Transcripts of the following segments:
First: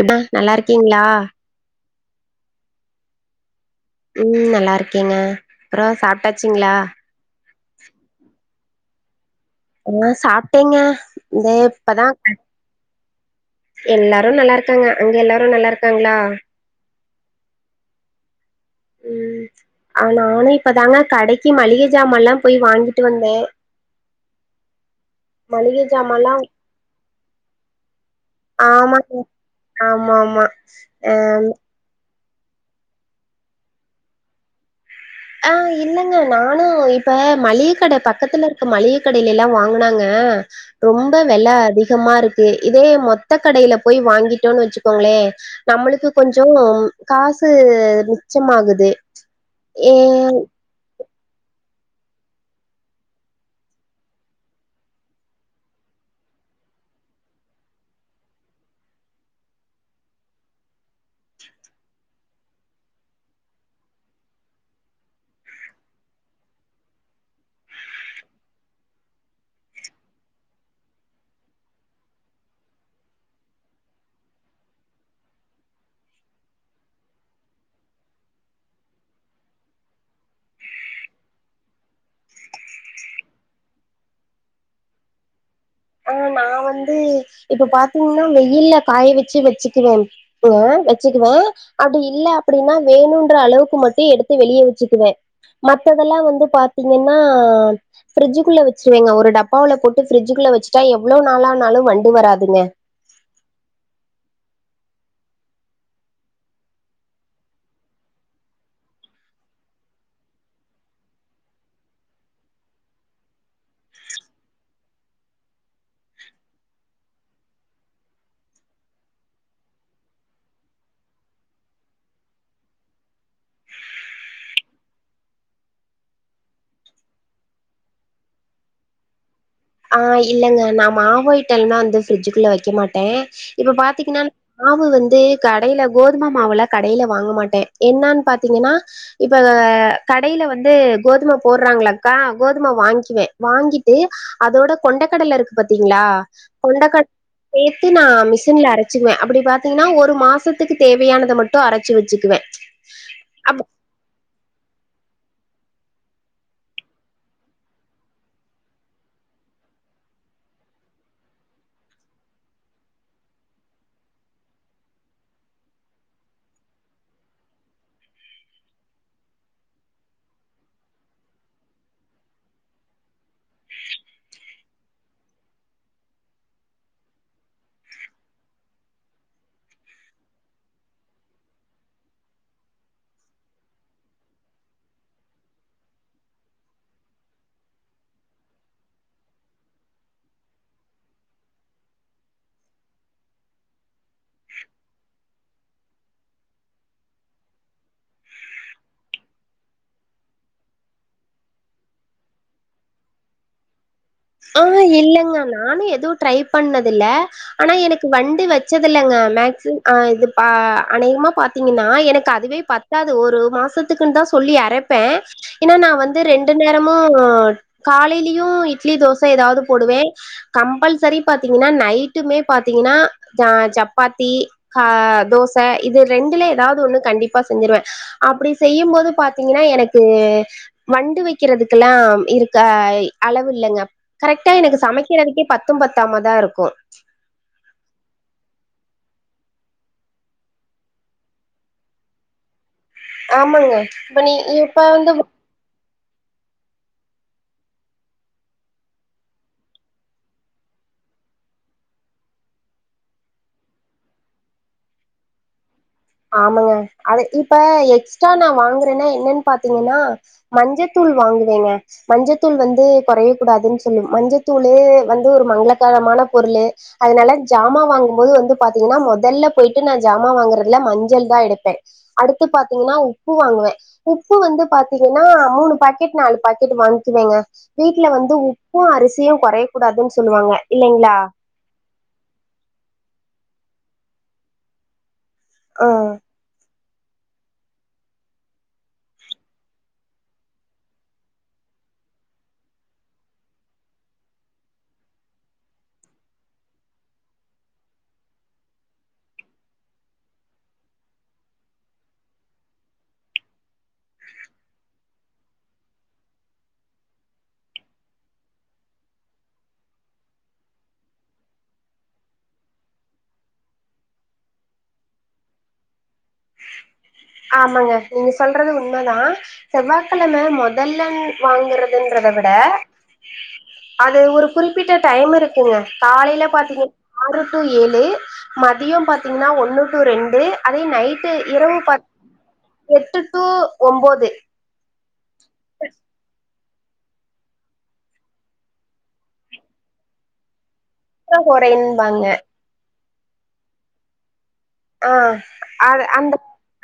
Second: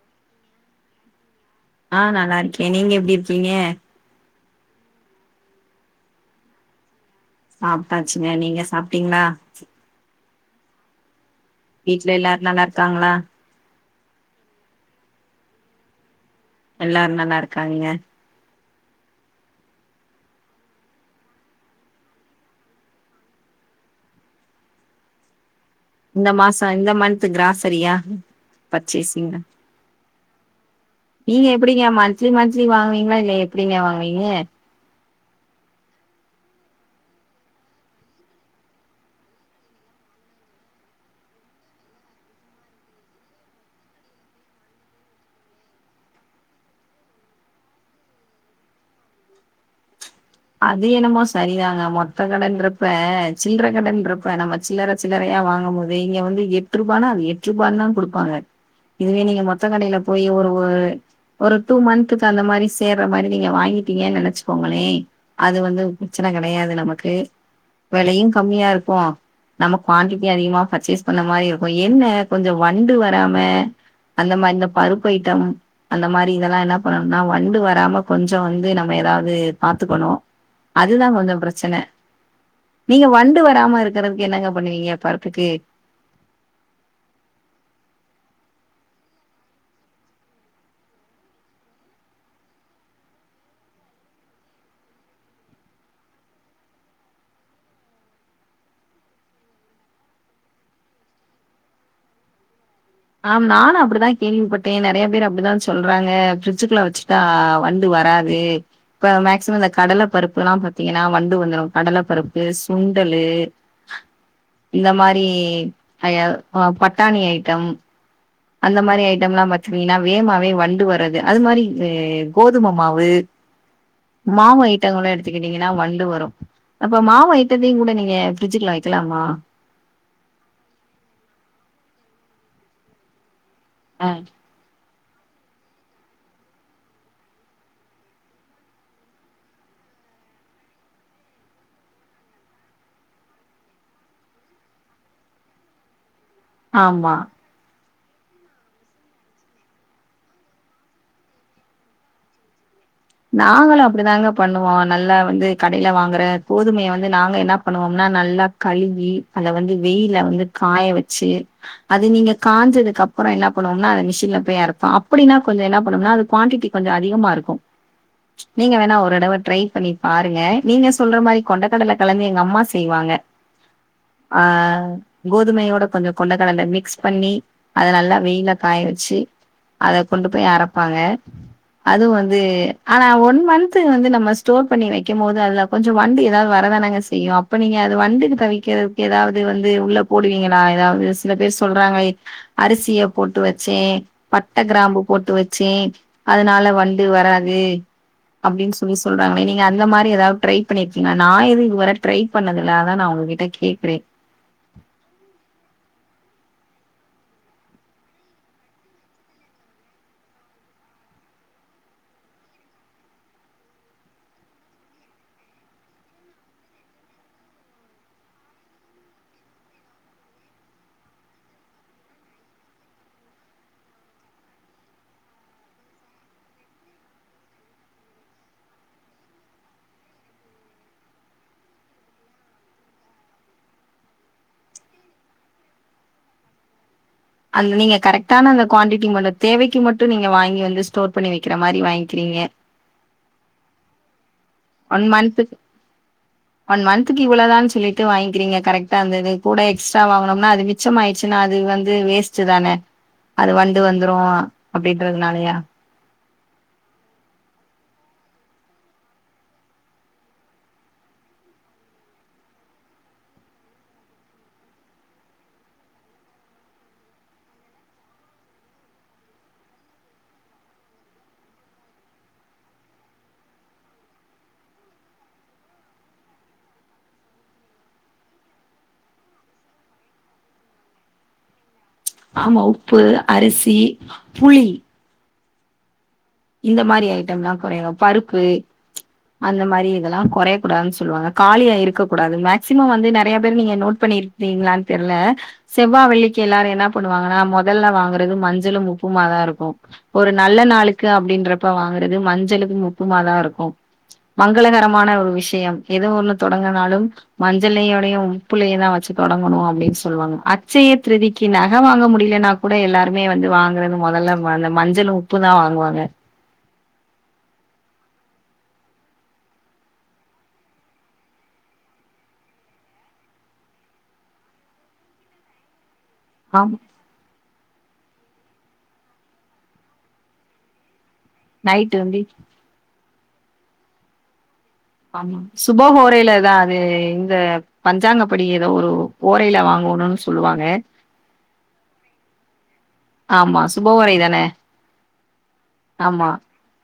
ஏமா நல்லாருக்குங்கலா ஆ நல்லாருக்க நீங்க எப்டி இருக்கீங்க ம் நல்லா இருக்கேங்க அப்பற சாப்ட்டாச்சிங்களா சாப்ட்டாச்சுங்க நீங்க சாப்ட்டீங்களா ஆ சாப்ட்டங்க இந்த இப்பதா வீட்டு்ல எல்லாரு நல்லாருக்காங்களா எல்லாரு நல்லாருக்காங்க அங்க எல்லாரு நல்லாருக்காங்களா எல்லாரு நல்லாருக்காங்க ம் நானு இப்பதாங்க கடைக்கு மளிகை சாமன்லா போய் வாங்கிட்டு வந்த மளிகை இந்த ஜாமான்ல்லா மாச இந்த மன்த் கிராசரியா ஆமா பர்ச்சேசிங் ஆமா ஆமா ஆ நீங்க எப்டிங்க மந்த்லி மந்த்லி வாங்குவீங்களா இல்ல எப்டிங்க வாங்குவீங்க ஆ இல்லங்க நானும் இப்ப மளிக கட பக்கத்துல இருக்க மளிகை கடையில எல்லா வாங்குனாங்க ரொம்ப வெல அதிகமா இருக்கு இதே மொத்த கடையில போய் வாங்கிடோனு வச்சுக்கோங்களே நம்மளுக்கு கொஞ்சோ காசு மிச்சமாகுது ஏ அது என்னமோ சரிதாங்க மொத்த கடன்றப்ப சில்லற கடன்றப்ப நம்ம சில்லற சில்றையா வாங்கும் போது இங்க வந்து எட்டு ரூபானா அது எட்டு ரூபான்னு தா குடுப்பாங்க இதுவே நீங்க மொத்தகடையில போய் ஒருவு ஒரு டூ மந்த்துக்கு அந்த மாரி சேர்ற மாரி நீங்க வாங்கிட்டீங்கன்னு நெனச்சுக்கோங்களே அது வந்து பிரச்சன கெடையாது நமக்கு வெலையு கம்மியா இருக்கு நமக்கு குவாண்டிட்டி அதிகமா பர்ச்சேஸ் பண்ண மாரி இருக்கு என்ன கொஞ்சோ வண்டு வராம அந்த மாரி இந்த பருப்பு ஐட்டம் அந்த மாரி இதெல்லா என்ன பண்ணுன்னா வண்டு வராம கொஞ்சோ வந்து நம்ம ஏதாவது பாத்துக்கணு அதுதா கொஞ்சோ பிரச்சன நீங்க வண்டு வராம இருக்கறதுக்கு என்னங்க பண்ணுவீங்க பருப்புக்கு ஆ நா வந்து இப்ப பாத்தீங்கன்னா வெயில்ல காய வச்சி வச்சிக்குவே [unintelligible] வச்சிடுவ அப்டில்ல அப்டின்னா வேணுன்ற அளவுக்கு மட்டு எடுத்து வெளிய வச்சுக்குவ மத்ததெல்லா வந்து பாத்தீங்கன்னா ஃப்ரிட்ஜிக்குள்ள வச்சிருவேங்க ஒரு டப்பாவுல போட்டு ஃப்ரிட்ஜ்குள்ள வச்சுட்டா எவ்ளோ நாளானாளு வண்டு வராதுங்க ஆ நானு அப்டிதா கேள்விப்பட்டே நெறைய பேர் அப்டிதா சொல்றாங்க பிரிட்ஜுக்குள்ள வச்சுட்டா வண்டு வரா து இப்ப மேக்சிமம் இந்த கடல பருப்புல்லா பாத்தீங்கன்னா வண்டு வந்துரு கடல பருப்பு சுண்டலு இந்த மாரி அதா ஆ பட்டாணி ஐட்டம் அந்த மாரி ஐட்டம்லா பாத்துக்குவீங்கன்னா வேமாவே வண்டு வர்றது அது மாரி் கோதும மாவு மாவு ஐட்டங்கள எடுத்துக்கிட்டீங்கன்னா வண்டு வரு அப்ப மாவு ஐட்டத்தையுங் கூட நீங்க பிரிட்ஜ்குள்ள வைக்கலாமா ஆ இல்லங்க நா மாவு ஐட்டல்லா வந்து பிரிட்ஜ்க்குள்ள வைக்க மாட்டே இப்ப பாத்தீங்கன்னா மாவு வந்து கடையில கோதும மாவுல கடையில வாங்க மாட்டே என்னன்னு பாத்தீங்கன்னா இப்ப கடையில வந்து கோதும போடுறாங்களா அக்கா கோதும வாங்கிக்கிவே வாங்கிட்டு அதோட கொண்டக்கடல இருக்கு பாத்தீங்களா கொண்டக்கட ஆமா. சேத்து நா மிஷின்ல அரச்சிக்குவே அப்டி பாத்தீங்கன்னா ஒரு மாசத்துக்கு தேவையானத மட்டு அரைச்சி வச்சிக்குவே நாங்களு அப்டிதாங்க பண்ணுவோ நல்லா வந்து கடையில வாங்குற கோதுமைய வந்து நாங்க என்ன பண்ணுவோம்னா நல்லா கழுவி அத வந்து வெயில்ல வந்து காய வச்சி அது நீங்க காஞ்சதுக்கு அப்பறோ என்ன பண்ணுவோம்னா அது மெஷின்ல போய் அரப்போ அப்டின்னா கொஞ்சோ என்ன பண்ணுன்னா அது குவாண்டி கொஞ்சோ அதிகமா இருக்கு நீங்க வேணா ஒரு தடவ ட்ரை பண்ணி பாருங்க நீங்க சொல்ற மாரி கொண்டக்கடல கலந்து எங்க அம்மா செய்வாங்க ஆ கோதுமையோட கொஞ்சோ கொண்டக்கடல மிக்ஸ் பண்ணி அத நல்லா வெயில்ல காய வச்சி அத கொண்டு போய் அரைப்பாங்க அதுவு வந்து ஆனா ஒன் மந்த் வந்து நம்ம ஸ்டோர் பண்ணி வைக்கம் போது அதுல கொஞ்சோ வண்டு ஏதாவது வரதானங்க செய்யு இப்ப நீங்க அது வண்டுக்கு தவிக்கிறதுக்கு ஏதாவது வந்து உள்ள போடுவீங்களா ஏதாவது சில பேர் சொல்றாங்களே அரிசிய போட்டு வச்சே பட்ட கிராம்பு போட்டு வச்சே அதனால வண்டு வராது அப்டின்னு சொல்லி சொல்றாங்களே நீங்க அந்த மாரி ஏதாவது ட்ரை பண்ணிருக்கீங்களா நா எதுவு இது வர ட்ரை பண்ணதில்ல அதா நா ஒங்ககிட்ட கேக்குறே ஆ இல்லங்க நானு எதுவு ட்ரை பண்ணது இல்ல ஆனா எனக்கு வண்டு வச்சதில்லங்க மேக்சிம் ஆ இது பா அநேகமா பாத்தீங்கன்னா எனக்கு அதுவே பத் தாது ஒரு மாசத்துக்குன்னுதா சொல்லி அரப்பே ஏனா நா வந்து ரெண்டு நேரமு காலையிலயு இட்லி தோச ஏதாவது போடுவே கம்பல்சரி பாத்தீங்கன்னா நைட்டுமே பாத்தீங்கன்னா நா சப்பாத்தி அ தோச இது ரெண்டுல ஏதாவது ஒண்ணு கண்டிப்பா செஞ்சிருவே அப்டி செய்யு போது பாத்தீங்கன்னா எனக்கு வண்டு வைக்கிறதுக்கெல்லா இருக்க அளவு இல்லங்க கரெக்டா எனக்கு சமைக்கிறதுக்கே பத்து பத்தாமதா இருக்கு அந்த நீங்க கரெக்டான அந்த குவான்ட்டி ம தேவைக்கு மட்டு நீங்க வாங்கி வந்து ஸ்டோர் பண்ணி வைக்கிற மாரி வாங்கிறீங்க ஆமாங்க இப்ப நீ இ ஒன் மன்த்துக் ஒன் மன்த்துக்கு இவ்ளோதான்னு சொல்லிட்டு வாங்கிறீங்க கரெக்டா அந்தது கூட எக்ஸ்ட்ரா வாங்குனோம்னா அது வித் மிச்ச ஆயிடுச்சுன்னா அது வந்து வேஸ்டு தான அது வண்டு வந்துரு அப்டின்றதுனாலயா ஆமாங்க அத இப்ப எக்ஸ்ட்ரா நா வாங்குறேன்னா என்னன்னு பாத்தீங்கன்னா மஞ்சத்தூள் வாங்குவேங்க மஞ்சத்தூள் வந்து கொறைய கூடாதுன்னு சொல்லு மஞ்சத்தூளு வந்து ஒரு மங்களகரமான பொருளு அதனால ஜாமா வாங்கும்போது வந்து பாத்தீங்கன்னா மொதல்ல போயிட்டு நா ஜாமா வாங்குற இல்ல மஞ்சள் தா எடுப்பே அடுத்து பாத்தீங்கன்னா உப்பு வாங்குவே உப்பு வந்து பாத்திங்கனா மூணு பாக்கெட் நாலு பாக்கெட் வாங்கிகுவேங்க வீட்ல வந்து உப்பு அரிசியு கொறைய கூடாதுன்னு சொல்லுவாங்க இல்லைங்களா ஆமா உப்பு அரிசி புளி ஒ இந்த மாறி ஐட்டம்ல்லா கொறையணு பருப்பு அந்த மாறி இதெல்லா கொறையக் கூடாதுன் சொல்வாங்க காலியா இருக்கக்க கூடாது மேக்சிமம் வந்து நெறைய பேர் நீங்க நோட் பண்ணி இருக் நீங்களான்னு தெர்ல செவ்வா வெள்ளிக்கி எல்லாரு என்ன பண்ணுவாங்கன்னா மொதல்ல வாங்குறது மஞ்சளு உப்பு மா தா இருக்கு ஒரு நல்ல நாளுக் க்கு அப்டின்றப்ப வாங்குறது மஞ்சளு உப்பு மா தா இருக்கு மங்களகரமான ஒரு விஷயம் எது ஒண்ணு தொடங்குனாலு மஞ்சளையோடயு உப்புலையு தா வச்சு தொடங்கணு அப்டின்னு சொல்லுவாங்க அச்சைய திருதிக்கு நக வாங்க முடியலன்னா கூட எல்லாருமே வந்து வாங்குறது மொதல்ல அந்த மஞ்சளு உப்பு தா வாங்குவாங்க ஆமாங்க நீங்க சொல்றது உண்ம தா செவ்வாக்கெழம மொதல்லன் வாங்கறதுன்றத விட அது ஒரு குறிப்பிட்ட டைம் இருக்குங்க காலையில ஆமா பாத்தீங் ஆறு டூ ஏழு மதியோ பாத்தீங்கன்னா ஒன்னு டூ ரெண்டு அதே நைட் டு இரவு நைட்டு பத் வந்து எட்டு டூ ஒம்போது ஆமா சுபஹோரையில தா அது இந்த பஞ்சாங்கப்படி ஏதோ ஒரு ஓரையில வாங்கணும்னு சொல்லுவாங்க சுக்ர ஹோரைன்பாங்க ஆமா சுப ஓரை தான அ அது அந்த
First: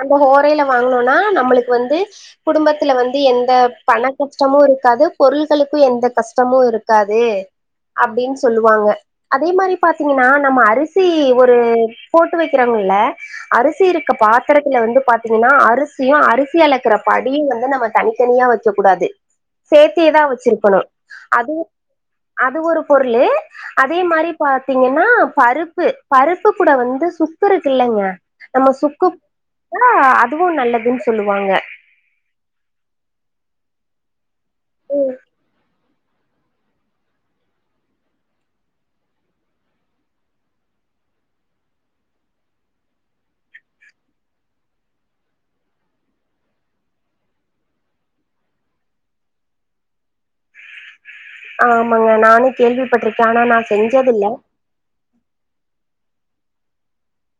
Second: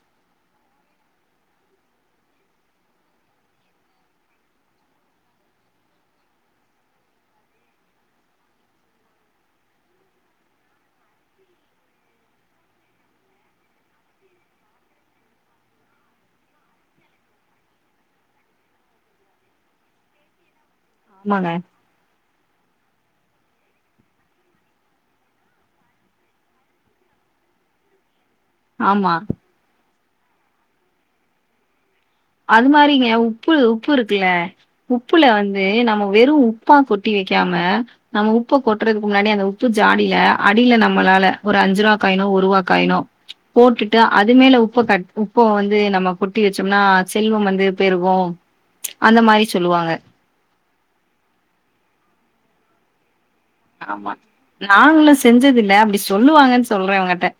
அந்த ஹோரையில வாங்கனும்னா நம்மளுக்கு வந்து குடும்பத்துல வந்து எந்த பண கஷ்டமு இருக்காது பொருள்களுக்கு எந்த கஷ்டமு இருக்காது அப்டின்னு சொல்லுவாங்க அதே மாறி பாத்தீங்கன்னா நம்ம அரிசி ஒரு போட்டு வைக் [unintelligible] அரிசி இருக்க பாத்திரத்தில வந்து பாத்தீங்கன்னா அரிசியு அரிசி அழக்குற படியு வந்து நம்ம தனித்தனியா வச் இருக்க கூடாது சேத்தியதா வச்சிருக்கணு ஆமாங்க அது அது ஒரு பொருளு அதே மாறி பாத்தீங்கன்னா பருப்பு பருப்பு கூட வந்து சுக் சுக்குருக்கு இல்லேங்க நம்ம ஆமா சுக்குப் அ அதுவும் நல்லதுன்னு சொல்லுவாங்க அது மாதிரிங்க உப்பு உப்பு இருக்குல்ல ம், உப்புல வந்து நம்ம வெறும் உப் உப்பா கொட்டி வைக்காம நம்ம உப்பக் கொட்டுறதுக்கு முன்னாடி அந்த உப்பு ஜாடியில அடியில நம்மளால ஒரு அஞ்சு ரூவா காயினோ ஒரு ரூவா காயினோ போட்டுட்டு அது மேல உப்ப தட் உப்ப வந்து நம்ம கொட்டி வச்சோம்னா செல்வம் வந்து பெருகும் அந்த மாதிரி சொல்லுவாங்க ஆமாங்க நானு கேள்விப்பட்டிருக்கே ஆனா நா ஆமா செஞ்சதில்ல நாங்களும் செஞ்சது இல்லே அப்பிடி சொல்லுவாங்கன்னு சொல்றே உங்ககிட்ட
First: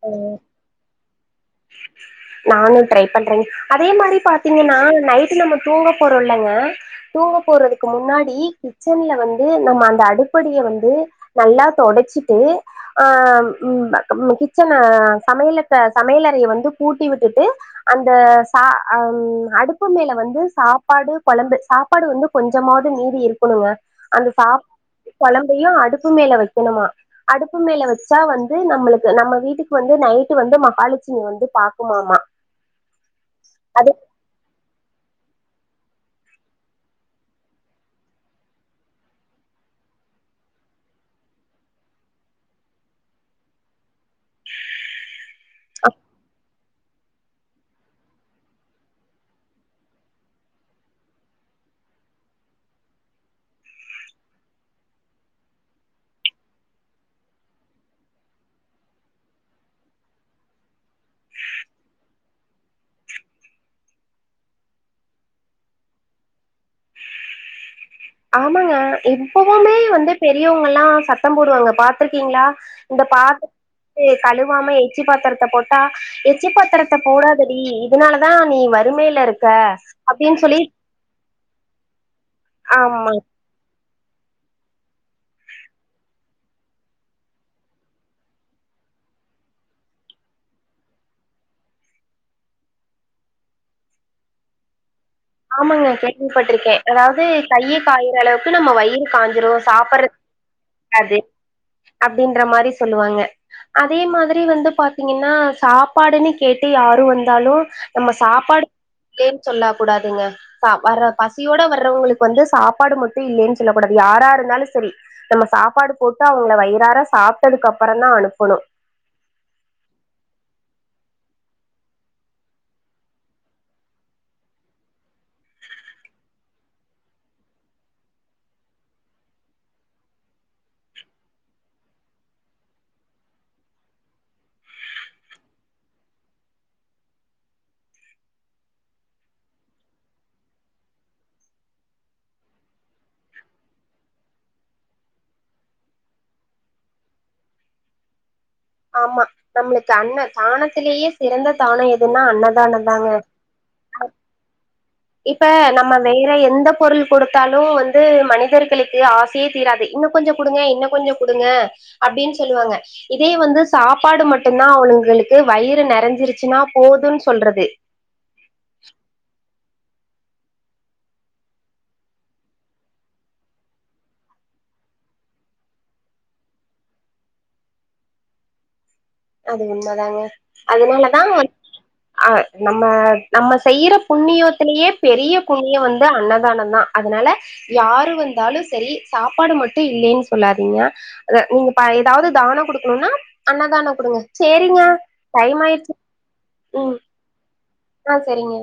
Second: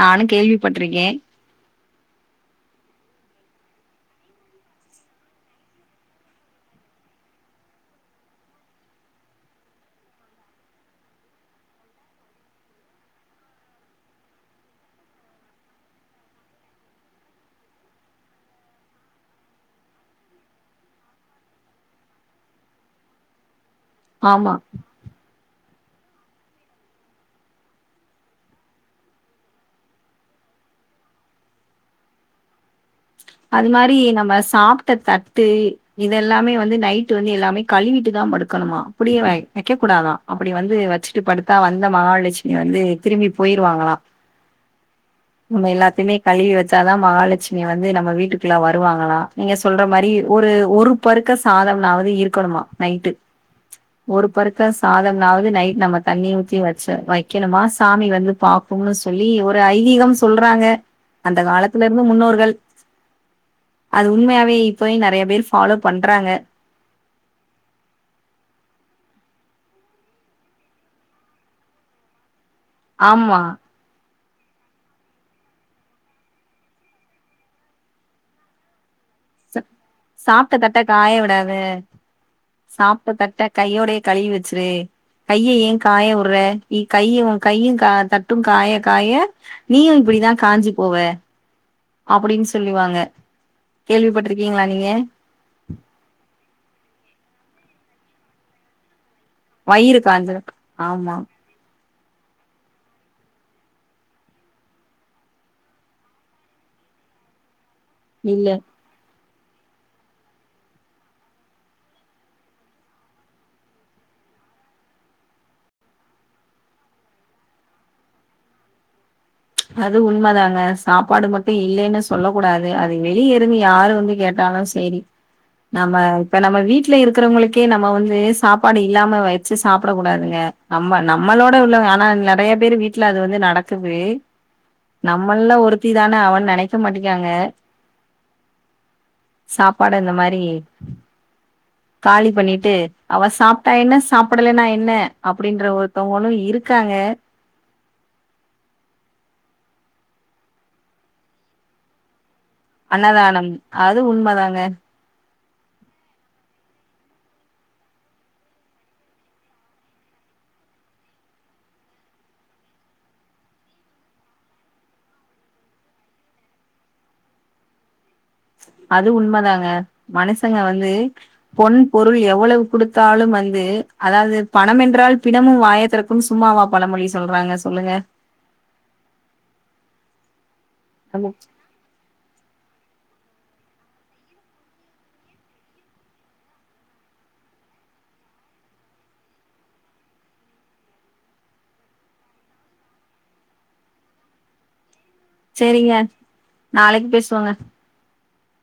நானும் ஆ கேள்வி பட்டிருக்கே நானும் ட்ரை பண்றேங் அதே மாதிரி பாத்தீங்கன்னா நைட்டு நம்ம தூங்கப் போறோம்ல்ங்க தூங்கப் போறதுக்கு முன்னாடி கிச்சன்ல வந்து நம்ம அந்த அடுப்படிய வந்து நல்லா தொடச்சிட்டு அ ம் ம் கிச்சன சமையலுக் சமையலறைய வந்து கூட்டி விட்டுட்டு அந்த சா அ அடுப்பு மேல வந்து சாப்பாடு கொழம்பு சா சாப்பாடு வந்து கொஞ்சமாவது மீதி இருக்கணுங்க அந்த ஆமா. சாப் கொழம்பையும் அடுப்பு மேல வக்கணுமா அடுப்பு மேல வச்சா வந்து நம்மளுக்கு நம்ம வீட்டுக்கு வந்து நைட்டு வந்து மஹாலெக்ஷ் க்ஷ்மி வந்து பாக்குமாமா அது மாதிரி நம்ம சாப்ட்ட தட்டு இதெல்லாமே வந்து நைட்டு வந்து எல்லாமே கழுவிட்டு தா படுக்கணுமா அப்படி வக்க வைக்க கூடாதா அப்படி வந்து வச்சுட்டு படுத்தா வந்த மகாலட்சுமி வந்து திரும்பி போயிருவாங்களா நம்ம எல்லாத்தையுமே கழுவி வச்சா தா மகாலட்சுமி இங்க வந்து நம்ம வீட்டுக்குல்லாம் வருவாங்களா நீங்க சொல்ற மாதிரி ஒரு ஒரு பருக்க சாதம்னாவது இருக்கணுமா நைட்டு ஒரு பருக்க சாதம்னாவது நைட் நம்ம தண்ணி ஊத்தி வச்ச வக்கணுமா சாமி வந்து பாக் கும்னு சொல்லி ஒரு ஐதீகம்னு சொல்றாங்க அந்த காலத்துல இருந்த முன்னோர்கள் அது உண்மையாவே இப்பவு நெறைய பேர் ஃபாலோ பண்றாங்க ஆமாங்க இப்பவுமே வந்து பெரியவங்கல்லா சத்தம் போடுவாங்க பாத்துருக்கீங்களா இந்த ஆமா பாத்திரத்த கழுவாம எச்சி பாத்திரத்தப் போட்டா எச்சிபத்திரத்த போடாதடி இதுனாலதா நீ வறுமையில இருக் ச சாப்ட்ட தட்ட காய விடாத ஆமா சாப்ட்ட தட்ட கையோடையே கழுவி வச்சுரு கைய ஏன் காய விடுற கையும கையும் கா தட்டு காயக் காய நீயும் இப்பிடிதா காஞ்சி போவ அப்பிடின்னு சொல்லுவாங்க கேள்விப்பட்டிருக்கீங்களா நீங்க ஆமாங்க கேள்விப்பட்டிருக்கே அதாவது கையு காயுற அளவுக்கு நம்ம வயிறு காஞ்சிரும் வயிறு சாப்புட்றது காஞ்சிரு ஆமா அது அப்பிடின்ற மாதிரி சொல்லுவாங்க அதே மாதிரி வந்து பாத்தீங்கன்னா சாப்பாடுன்னு கேட்டு யாரு வந்தாலு நம்ம இல்ல சாப்பாடு லேன்னு சொல்லக் கூடாதுங்க ச வர்ற பசியோட வர்றவங்களுக்கு வந்து சாப்பாடு மட்டும் இல்லேன்னு சொல்லக் கூடாது யாரா இருந்தாலும் சரி நம்ம சாப்பாடு போட்டு அவுங்கள வயிறாற சாப்பிட்டதுக்கு அப்புறம் தா அனுப்பணும் அது உண்ம தாங்க சாப்பாடு மட்டும் இல்லேன்னு சொல்லக் கூடாது அது வெளியே இருந்து யாரு வந்து கேட்டாலு சேரி நம்ம இப்ப நம்ம வீட்டுல இருக்கிறவங்களுக்கே நம்ம வந்து சாப்பாடு இல்லாம வச்சு சாப்பிடக் கூடாதுங்க நம்ம நம்மளோட உள்ளவ ஆனா நெறைய பேரு வீட்ல அது வந்து நடக்குது நம்மள்ல ஒருத்தி தான அவ நெனைக்க மாட்டிகியாங்க சாப்பாட இந்த மாரி காலி பண்ணிட்டு அவ சாப்ட்டா என்ன சாப்படலனா என்ன அப்டின்ற ஒருத்தவங்களு இருக்காங்க ஆமா நம்மளுக்கு அன்ன தானத்திலயே சிறந்த தானம் எதுன்னா அன்னதான தாங்க அன்னதானம் அது உண்ம தாங்க இப்ப நம்ம வேற எந்த பொருள் குடுத்தாலும் வந்து மனிதர்களுக்கு ஆ சே தீராது இன்னு கொஞ்சம் குடுங்க இன்னு கொஞ்சம் குடுங்க அப்டின் சொல்லுவாங்க இதே வந்து சாப்பாடு மட்டு தா அவனுங்களுக்கு வயிறு நெறஞ்சிருச்சுன்னா போதுன் சொல்றது அது உண்மதாங்க மனஷங்க வந்து பொன் பொருள் எவ்வளவு குடுத்தாலும் வந்து அதாவ்து பணம் என்றால் பிணமும் வாயத்திறக் கும் சும்மாவா பழமொழி சொல்றாங்க சொல்லுங்க அது உண்ம தாங்க அதனாலதா ஆமா. வந் அ நம்ம நம்ம செய்யற புண்ணியத்திலே பெரிய புண்ணியம் வந்து அன்னதானம் தா அதுனால யாரு வந்தாலும் செரி சாப்பாடு மட்டும் இல்லேன் சொல்லாதீங்க நீங்க இப்ப எதாவ்து தானம் குடுக்கணும்னா அன்னதானம் குடுங்க சேரிங்க டைம் ஆயிர்ச்சு நாளைக் பேசுவோங்க அ செரிங்க